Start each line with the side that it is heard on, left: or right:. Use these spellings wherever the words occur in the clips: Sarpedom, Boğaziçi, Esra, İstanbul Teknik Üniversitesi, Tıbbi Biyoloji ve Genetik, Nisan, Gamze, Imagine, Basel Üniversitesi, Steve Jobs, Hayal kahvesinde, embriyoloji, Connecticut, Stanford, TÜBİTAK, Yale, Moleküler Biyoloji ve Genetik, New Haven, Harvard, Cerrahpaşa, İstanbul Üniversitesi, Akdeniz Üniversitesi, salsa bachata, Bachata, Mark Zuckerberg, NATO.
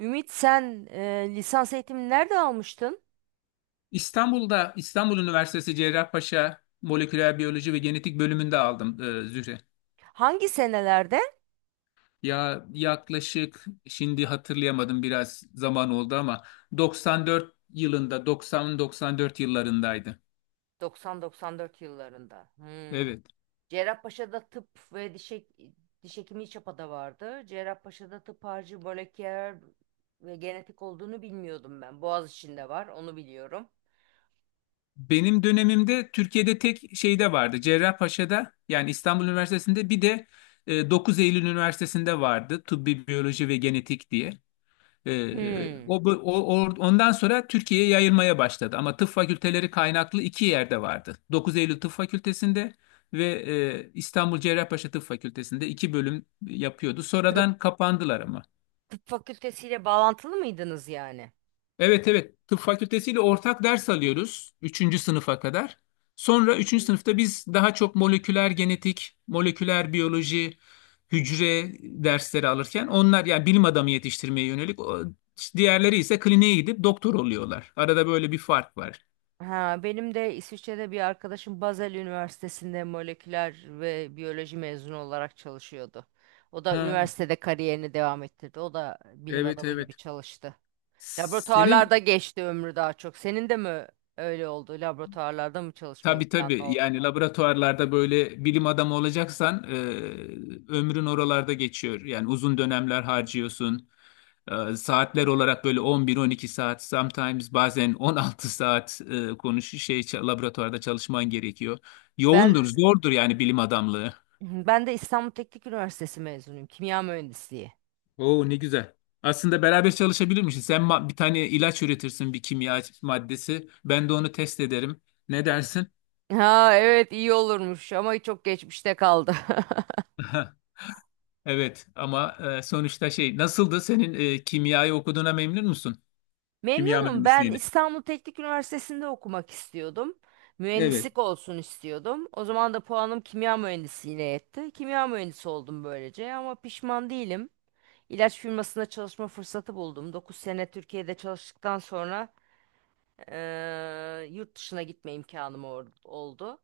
right: Ümit sen lisans eğitimini nerede almıştın?
left: İstanbul'da İstanbul Üniversitesi Cerrahpaşa Moleküler Biyoloji ve Genetik bölümünde aldım Zühre.
right: Hangi senelerde?
left: Ya yaklaşık şimdi hatırlayamadım, biraz zaman oldu ama 94 yılında, 90-94 yıllarındaydı.
right: 90-94 yıllarında. Hmm.
left: Evet.
right: Cerrahpaşa'da tıp ve diş hekimliği çapada vardı. Cerrahpaşa'da tıp harcı moleküler ve genetik olduğunu bilmiyordum ben. Boğaziçi'nde var, onu biliyorum.
left: Benim dönemimde Türkiye'de tek şeyde vardı. Cerrahpaşa'da yani İstanbul Üniversitesi'nde, bir de 9 Eylül Üniversitesi'nde vardı. Tıbbi Biyoloji ve Genetik diye.
right: Hmm.
left: O, bu- o, o- Ondan sonra Türkiye'ye yayılmaya başladı. Ama tıp fakülteleri kaynaklı iki yerde vardı. 9 Eylül Tıp Fakültesi'nde ve İstanbul Cerrahpaşa Tıp Fakültesi'nde iki bölüm yapıyordu.
right: Tıp,
left: Sonradan kapandılar ama.
right: tıp fakültesiyle bağlantılı mıydınız yani?
left: Evet, evet, tıp fakültesiyle ortak ders alıyoruz üçüncü sınıfa kadar. Sonra üçüncü
right: Hı.
left: sınıfta biz daha çok moleküler genetik, moleküler biyoloji, hücre dersleri alırken, onlar yani bilim adamı yetiştirmeye yönelik diğerleri ise kliniğe gidip doktor oluyorlar. Arada böyle bir fark var.
right: Ha, benim de İsviçre'de bir arkadaşım Basel Üniversitesi'nde moleküler ve biyoloji mezunu olarak çalışıyordu. O da
left: Ha,
right: üniversitede kariyerini devam ettirdi. O da bilim
left: evet,
right: adamı gibi
left: evet.
right: çalıştı.
left: Senin.
right: Laboratuvarlarda geçti ömrü daha çok. Senin de mi öyle oldu? Laboratuvarlarda mı çalışma
left: Tabii,
right: imkanı
left: tabii,
right: oldu?
left: yani laboratuvarlarda böyle bilim adamı olacaksan ömrün oralarda geçiyor. Yani uzun dönemler harcıyorsun. Saatler olarak böyle 11-12 saat, sometimes bazen 16 saat laboratuvarda çalışman gerekiyor. Yoğundur,
right: Ben
left: zordur yani bilim adamlığı.
right: ben de İstanbul Teknik Üniversitesi mezunuyum. Kimya mühendisliği.
left: Oo, ne güzel. Aslında beraber çalışabilirmişiz. Bir tane ilaç üretirsin, bir kimya maddesi. Ben de onu test ederim. Ne dersin?
right: Ha evet iyi olurmuş ama çok geçmişte kaldı.
left: Evet ama sonuçta şey nasıldı senin kimyayı okuduğuna memnun musun? Kimya
right: Memnunum. Ben
left: mühendisliğini.
right: İstanbul Teknik Üniversitesi'nde okumak istiyordum.
left: Evet.
right: Mühendislik olsun istiyordum. O zaman da puanım kimya mühendisliğine yetti. Kimya mühendisi oldum böylece ama pişman değilim. İlaç firmasında çalışma fırsatı buldum. 9 sene Türkiye'de çalıştıktan sonra yurt dışına gitme oldu.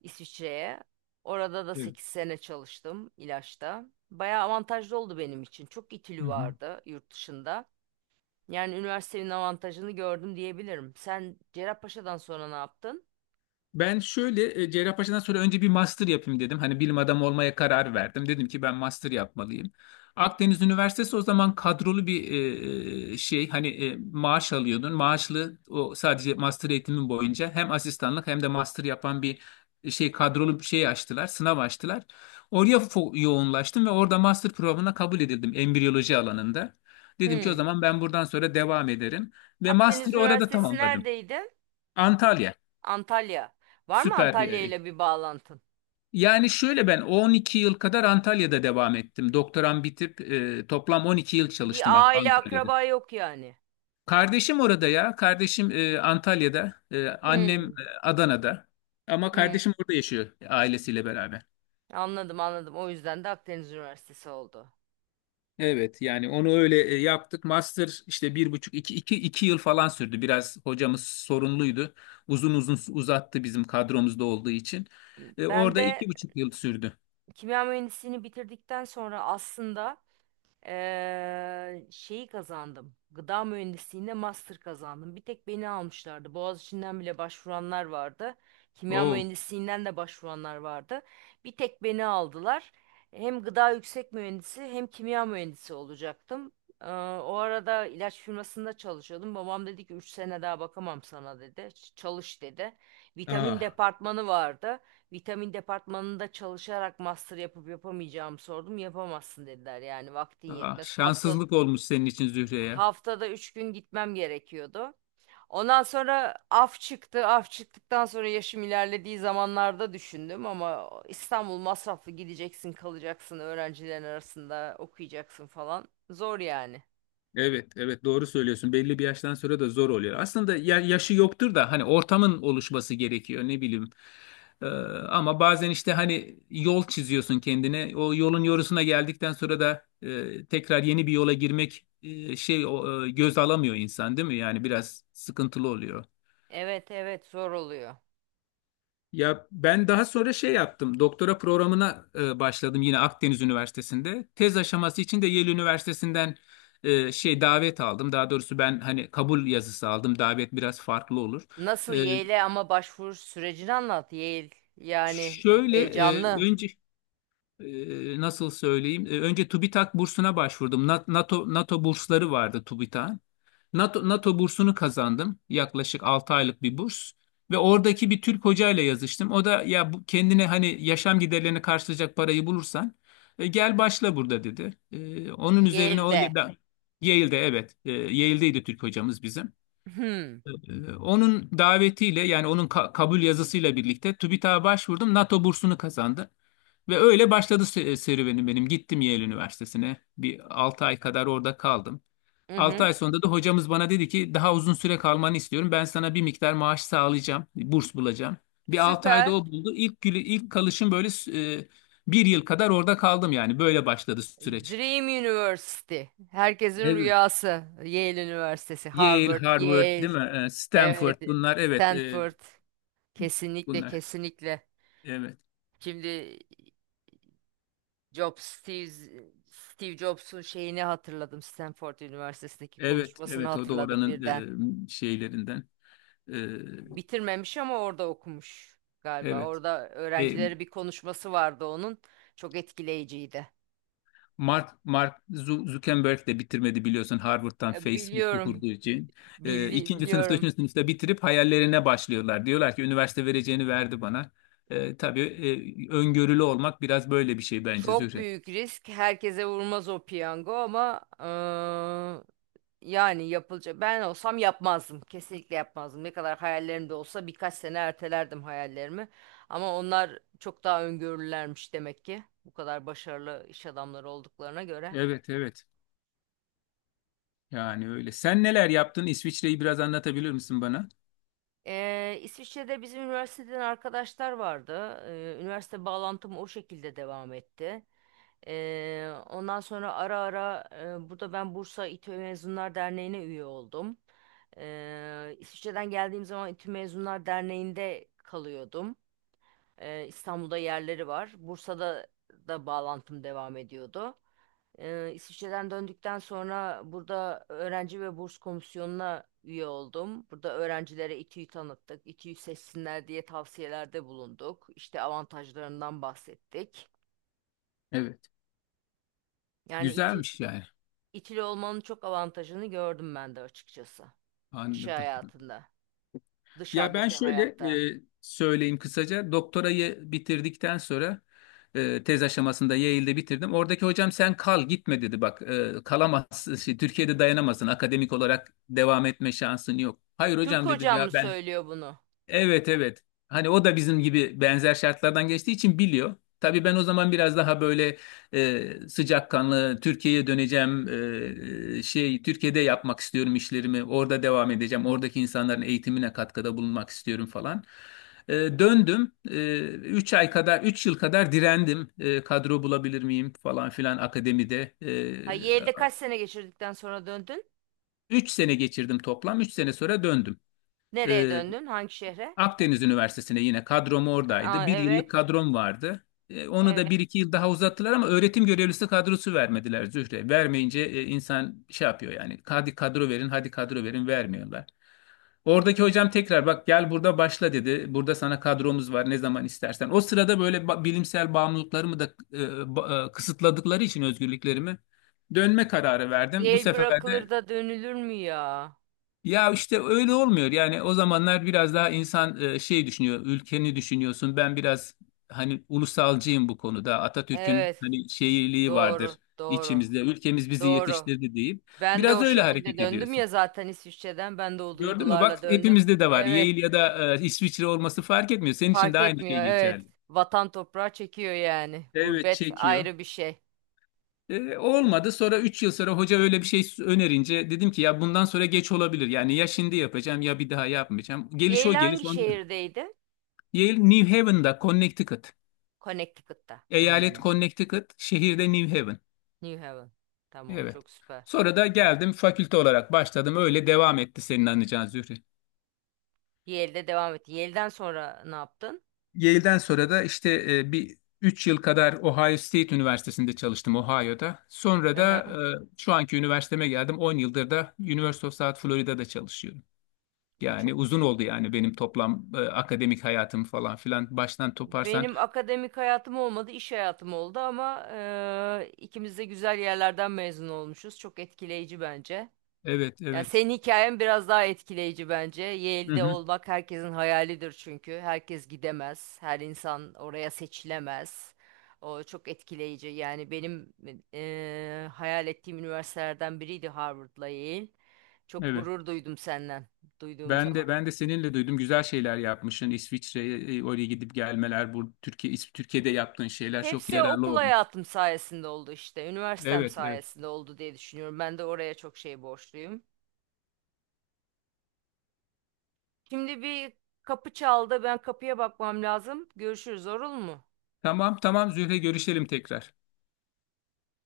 right: İsviçre'ye. Orada da
left: Evet.
right: 8 sene çalıştım ilaçta. Bayağı avantajlı oldu benim için. Çok
left: Hı
right: itülü
left: hı.
right: vardı yurt dışında. Yani üniversitenin avantajını gördüm diyebilirim. Sen Cerrahpaşa'dan sonra ne yaptın?
left: Ben şöyle Cerrahpaşa'dan sonra önce bir master yapayım dedim. Hani bilim adamı olmaya karar verdim. Dedim ki ben master yapmalıyım. Akdeniz Üniversitesi o zaman kadrolu bir şey, hani maaş alıyordun. Maaşlı, o sadece master eğitimin boyunca hem asistanlık hem de master yapan bir şey, kadrolu bir şey açtılar. Sınav açtılar. Yoğunlaştım ve orada master programına kabul edildim embriyoloji alanında. Dedim ki o
right: Hmm.
left: zaman ben buradan sonra devam ederim ve
right: Akdeniz
left: master'ı orada
right: Üniversitesi
left: tamamladım.
right: neredeydi?
left: Antalya
right: Antalya. Var mı
left: süper bir
right: Antalya
left: yer.
right: ile bir bağlantın?
left: Yani şöyle, ben 12 yıl kadar Antalya'da devam ettim. Doktoram bitip toplam 12 yıl çalıştım
right: Bir aile
left: Antalya'da.
right: akraba yok yani.
left: Kardeşim orada ya. Kardeşim Antalya'da. Annem
right: Hmm.
left: Adana'da. Ama
right: Hmm.
left: kardeşim orada yaşıyor ailesiyle beraber.
right: Anladım anladım. O yüzden de Akdeniz Üniversitesi oldu.
left: Evet, yani onu öyle yaptık. Master işte bir buçuk iki, iki, yıl falan sürdü. Biraz hocamız sorunluydu. Uzun uzun uzattı bizim kadromuzda olduğu için.
right: Ben
left: Orada
right: de
left: iki buçuk yıl sürdü.
right: kimya mühendisliğini bitirdikten sonra aslında şeyi kazandım. Gıda mühendisliğinde master kazandım. Bir tek beni almışlardı. Boğaziçi'nden bile başvuranlar vardı. Kimya
left: Oo.
right: mühendisliğinden de başvuranlar vardı. Bir tek beni aldılar. Hem gıda yüksek mühendisi hem kimya mühendisi olacaktım. Ee, o arada ilaç firmasında çalışıyordum. Babam dedi ki 3 sene daha bakamam sana dedi. Çalış dedi. Vitamin
left: Aa.
right: departmanı vardı. Vitamin departmanında çalışarak master yapıp yapamayacağımı sordum. Yapamazsın dediler. Yani vaktin
left: Ah,
right: yetmez.
left: şanssızlık olmuş senin için Zühre ya.
right: Haftada 3 gün gitmem gerekiyordu. Ondan sonra af çıktı. Af çıktıktan sonra yaşım ilerlediği zamanlarda düşündüm ama İstanbul masraflı gideceksin, kalacaksın, öğrencilerin arasında okuyacaksın falan. Zor yani.
left: Evet, evet, doğru söylüyorsun. Belli bir yaştan sonra da zor oluyor. Aslında yaşı yoktur da, hani ortamın oluşması gerekiyor, ne bileyim. Ee, Ama bazen işte hani yol çiziyorsun kendine. O yolun yorusuna geldikten sonra da tekrar yeni bir yola girmek göz alamıyor insan, değil mi? Yani biraz sıkıntılı oluyor.
right: Evet evet zor oluyor.
left: Ya ben daha sonra şey yaptım. Doktora programına başladım yine Akdeniz Üniversitesi'nde. Tez aşaması için de Yale Üniversitesi'nden şey, davet aldım. Daha doğrusu ben hani kabul yazısı aldım. Davet biraz farklı olur.
right: Nasıl
left: E,
right: Yale'e ama başvuru sürecini anlat. Yale yani heyecanlı.
left: önce nasıl söyleyeyim? Önce TÜBİTAK bursuna başvurdum. NATO bursları vardı TÜBİTAK'ın. NATO bursunu kazandım. Yaklaşık 6 aylık bir burs. Ve oradaki bir Türk hocayla yazıştım. O da, ya bu, kendine hani yaşam giderlerini karşılayacak parayı bulursan gel başla burada dedi. Onun üzerine, o
right: Yale'de.
left: ya da Yale'de, evet. Yale'deydi Türk hocamız bizim.
right: Hmm.
left: Onun davetiyle, yani onun kabul yazısıyla birlikte TÜBİTAK'a başvurdum. NATO bursunu kazandı. Ve öyle başladı serüvenim benim. Gittim Yale Üniversitesi'ne. Bir 6 ay kadar orada kaldım.
right: Hı
left: 6
right: hı.
left: ay sonunda da hocamız bana dedi ki daha uzun süre kalmanı istiyorum. Ben sana bir miktar maaş sağlayacağım. Burs bulacağım. Bir 6 ayda
right: Süper.
left: o buldu. İlk kalışım böyle e, bir yıl kadar orada kaldım yani. Böyle başladı süreç.
right: Dream University. Herkesin
left: Evet.
right: rüyası. Yale Üniversitesi,
left: Yale,
right: Harvard,
left: Harvard,
right: Yale,
left: değil mi? Stanford,
right: evet,
left: bunlar, evet,
right: Stanford. Kesinlikle,
left: bunlar.
right: kesinlikle.
left: Evet.
right: Şimdi Jobs, Steve, Steve Jobs'un şeyini hatırladım. Stanford Üniversitesi'ndeki
left: Evet,
right: konuşmasını
left: evet, o da
right: hatırladım
left: oranın
right: birden.
left: şeylerinden. E,
right: Bitirmemiş ama orada okumuş galiba.
left: evet.
right: Orada
left: E,
right: öğrencilere bir konuşması vardı onun. Çok etkileyiciydi.
left: Mark Zuckerberg de bitirmedi, biliyorsun, Harvard'dan
right: Ya
left: Facebook'u
right: biliyorum,
left: kurduğu için. İkinci sınıfta,
right: biliyorum.
left: üçüncü sınıfta bitirip hayallerine başlıyorlar. Diyorlar ki üniversite vereceğini verdi bana. Tabii öngörülü olmak biraz böyle bir şey bence
right: Çok
left: Zühre.
right: büyük risk. Herkese vurmaz o piyango ama yani yapılacak. Ben olsam yapmazdım. Kesinlikle yapmazdım. Ne kadar hayallerimde olsa birkaç sene ertelerdim hayallerimi. Ama onlar çok daha öngörülermiş demek ki. Bu kadar başarılı iş adamları olduklarına göre.
left: Evet, evet, yani öyle. Sen neler yaptın? İsviçre'yi biraz anlatabilir misin bana?
right: İsviçre'de bizim üniversiteden arkadaşlar vardı. Üniversite bağlantım o şekilde devam etti. Ondan sonra ara ara burada ben Bursa İTÜ Mezunlar Derneği'ne üye oldum. İsviçre'den geldiğim zaman İTÜ Mezunlar Derneği'nde kalıyordum. İstanbul'da yerleri var. Bursa'da da bağlantım devam ediyordu. İsviçre'den döndükten sonra burada öğrenci ve burs komisyonuna üye oldum. Burada öğrencilere İTÜ'yü tanıttık. İTÜ'yü seçsinler diye tavsiyelerde bulunduk. İşte avantajlarından bahsettik.
left: Evet.
right: Yani
left: Güzelmiş yani.
right: İTÜ'lü olmanın çok avantajını gördüm ben de açıkçası. İş
left: Anladım.
right: hayatında,
left: Ya ben
right: dışarıdaki
left: şöyle
right: hayatta.
left: söyleyeyim kısaca. Doktorayı bitirdikten sonra tez aşamasında Yale'de bitirdim. Oradaki hocam, sen kal, gitme dedi. Bak, kalamazsın. Şey, Türkiye'de dayanamazsın. Akademik olarak devam etme şansın yok. Hayır
right: Türk
left: hocam, dedim,
right: hocam
left: ya
right: mı
left: ben.
right: söylüyor bunu?
left: Evet, evet. Hani o da bizim gibi benzer şartlardan geçtiği için biliyor. Tabii ben o zaman biraz daha böyle sıcakkanlı Türkiye'ye döneceğim, Türkiye'de yapmak istiyorum işlerimi, orada devam edeceğim, oradaki insanların eğitimine katkıda bulunmak istiyorum falan. Döndüm. Üç yıl kadar direndim. Kadro bulabilir miyim falan filan akademide.
right: Ha Yale'de kaç sene geçirdikten sonra döndün?
left: Üç sene geçirdim toplam, 3 sene sonra döndüm.
right: Nereye
left: E,
right: döndün? Hangi şehre?
left: Akdeniz Üniversitesi'ne, yine kadrom
right: Aa,
left: oradaydı. Bir yıllık
right: evet,
left: kadrom vardı. Onu da bir
right: evet.
left: iki yıl daha uzattılar ama öğretim görevlisi kadrosu vermediler Zühre. Vermeyince insan şey yapıyor yani. Hadi kadro verin, hadi kadro verin, vermiyorlar. Oradaki hocam tekrar, bak gel burada başla dedi. Burada sana kadromuz var ne zaman istersen. O sırada böyle bilimsel bağımlılıklarımı da kısıtladıkları için özgürlüklerimi, dönme kararı verdim. Bu
right: Yale
left: sefer de
right: bırakılır da dönülür mü ya?
left: ya, işte öyle olmuyor. Yani o zamanlar biraz daha insan düşünüyor, ülkeni düşünüyorsun. Ben biraz hani ulusalcıyım bu konuda. Atatürk'ün
right: Evet.
left: hani şeyliği
right: Doğru.
left: vardır
right: Doğru.
left: içimizde. Ülkemiz bizi
right: Doğru.
left: yetiştirdi deyip
right: Ben de
left: biraz
right: o
left: öyle
right: şekilde
left: hareket
right: döndüm
left: ediyorsun.
right: ya zaten İsviçre'den. Ben de o
left: Gördün mü? Bak,
right: duygularla döndüm.
left: hepimizde de var.
right: Evet.
left: Yale ya da İsviçre olması fark etmiyor. Senin için de
right: Fark
left: aynı
right: etmiyor.
left: şey
right: Evet.
left: geçerli.
right: Vatan toprağı çekiyor yani.
left: Evet,
right: Gurbet
left: çekiyor.
right: ayrı bir şey.
left: Olmadı. Sonra 3 yıl sonra hoca öyle bir şey önerince dedim ki ya bundan sonra geç olabilir. Yani ya şimdi yapacağım ya bir daha yapmayacağım. Geliş o
right: Yale
left: geliş
right: hangi
left: ondan.
right: şehirdeydi?
left: Yale New Haven'da, Connecticut.
right: Connecticut'ta.
left: Eyalet
right: Hmm.
left: Connecticut, şehirde New Haven.
right: New Haven. Tamam.
left: Evet.
right: Çok süper.
left: Sonra da geldim, fakülte olarak başladım. Öyle devam etti senin anlayacağın Zühre.
right: Yale'de devam et. Yale'den sonra ne yaptın?
left: Yale'den sonra da işte bir 3 yıl kadar Ohio State Üniversitesi'nde çalıştım, Ohio'da. Sonra
right: Hı
left: da
right: hı.
left: şu anki üniversiteme geldim. 10 yıldır da University of South Florida'da çalışıyorum. Yani
right: Çok
left: uzun
right: güç.
left: oldu yani benim toplam akademik hayatım falan filan. Baştan toparsan.
right: Benim akademik hayatım olmadı, iş hayatım oldu ama ikimiz de güzel yerlerden mezun olmuşuz. Çok etkileyici bence.
left: Evet,
right: Ya
left: evet.
right: senin hikayen biraz daha etkileyici bence.
left: Hı
right: Yale'de
left: hı,
right: olmak herkesin hayalidir çünkü. Herkes gidemez, her insan oraya seçilemez. O çok etkileyici. Yani benim hayal ettiğim üniversitelerden biriydi Harvard'la Yale. Çok
left: evet.
right: gurur duydum senden duyduğum
left: Ben
right: zaman.
left: de ben de seninle duydum, güzel şeyler yapmışsın. İsviçre'ye oraya gidip gelmeler, bu Türkiye'de yaptığın şeyler çok
right: Hepsi
left: yararlı
right: okul
left: olmuş.
right: hayatım sayesinde oldu işte. Üniversitem
left: Evet, evet.
right: sayesinde oldu diye düşünüyorum. Ben de oraya çok şey borçluyum. Şimdi bir kapı çaldı. Ben kapıya bakmam lazım. Görüşürüz, olur mu?
left: Tamam, tamam Zühre, görüşelim tekrar.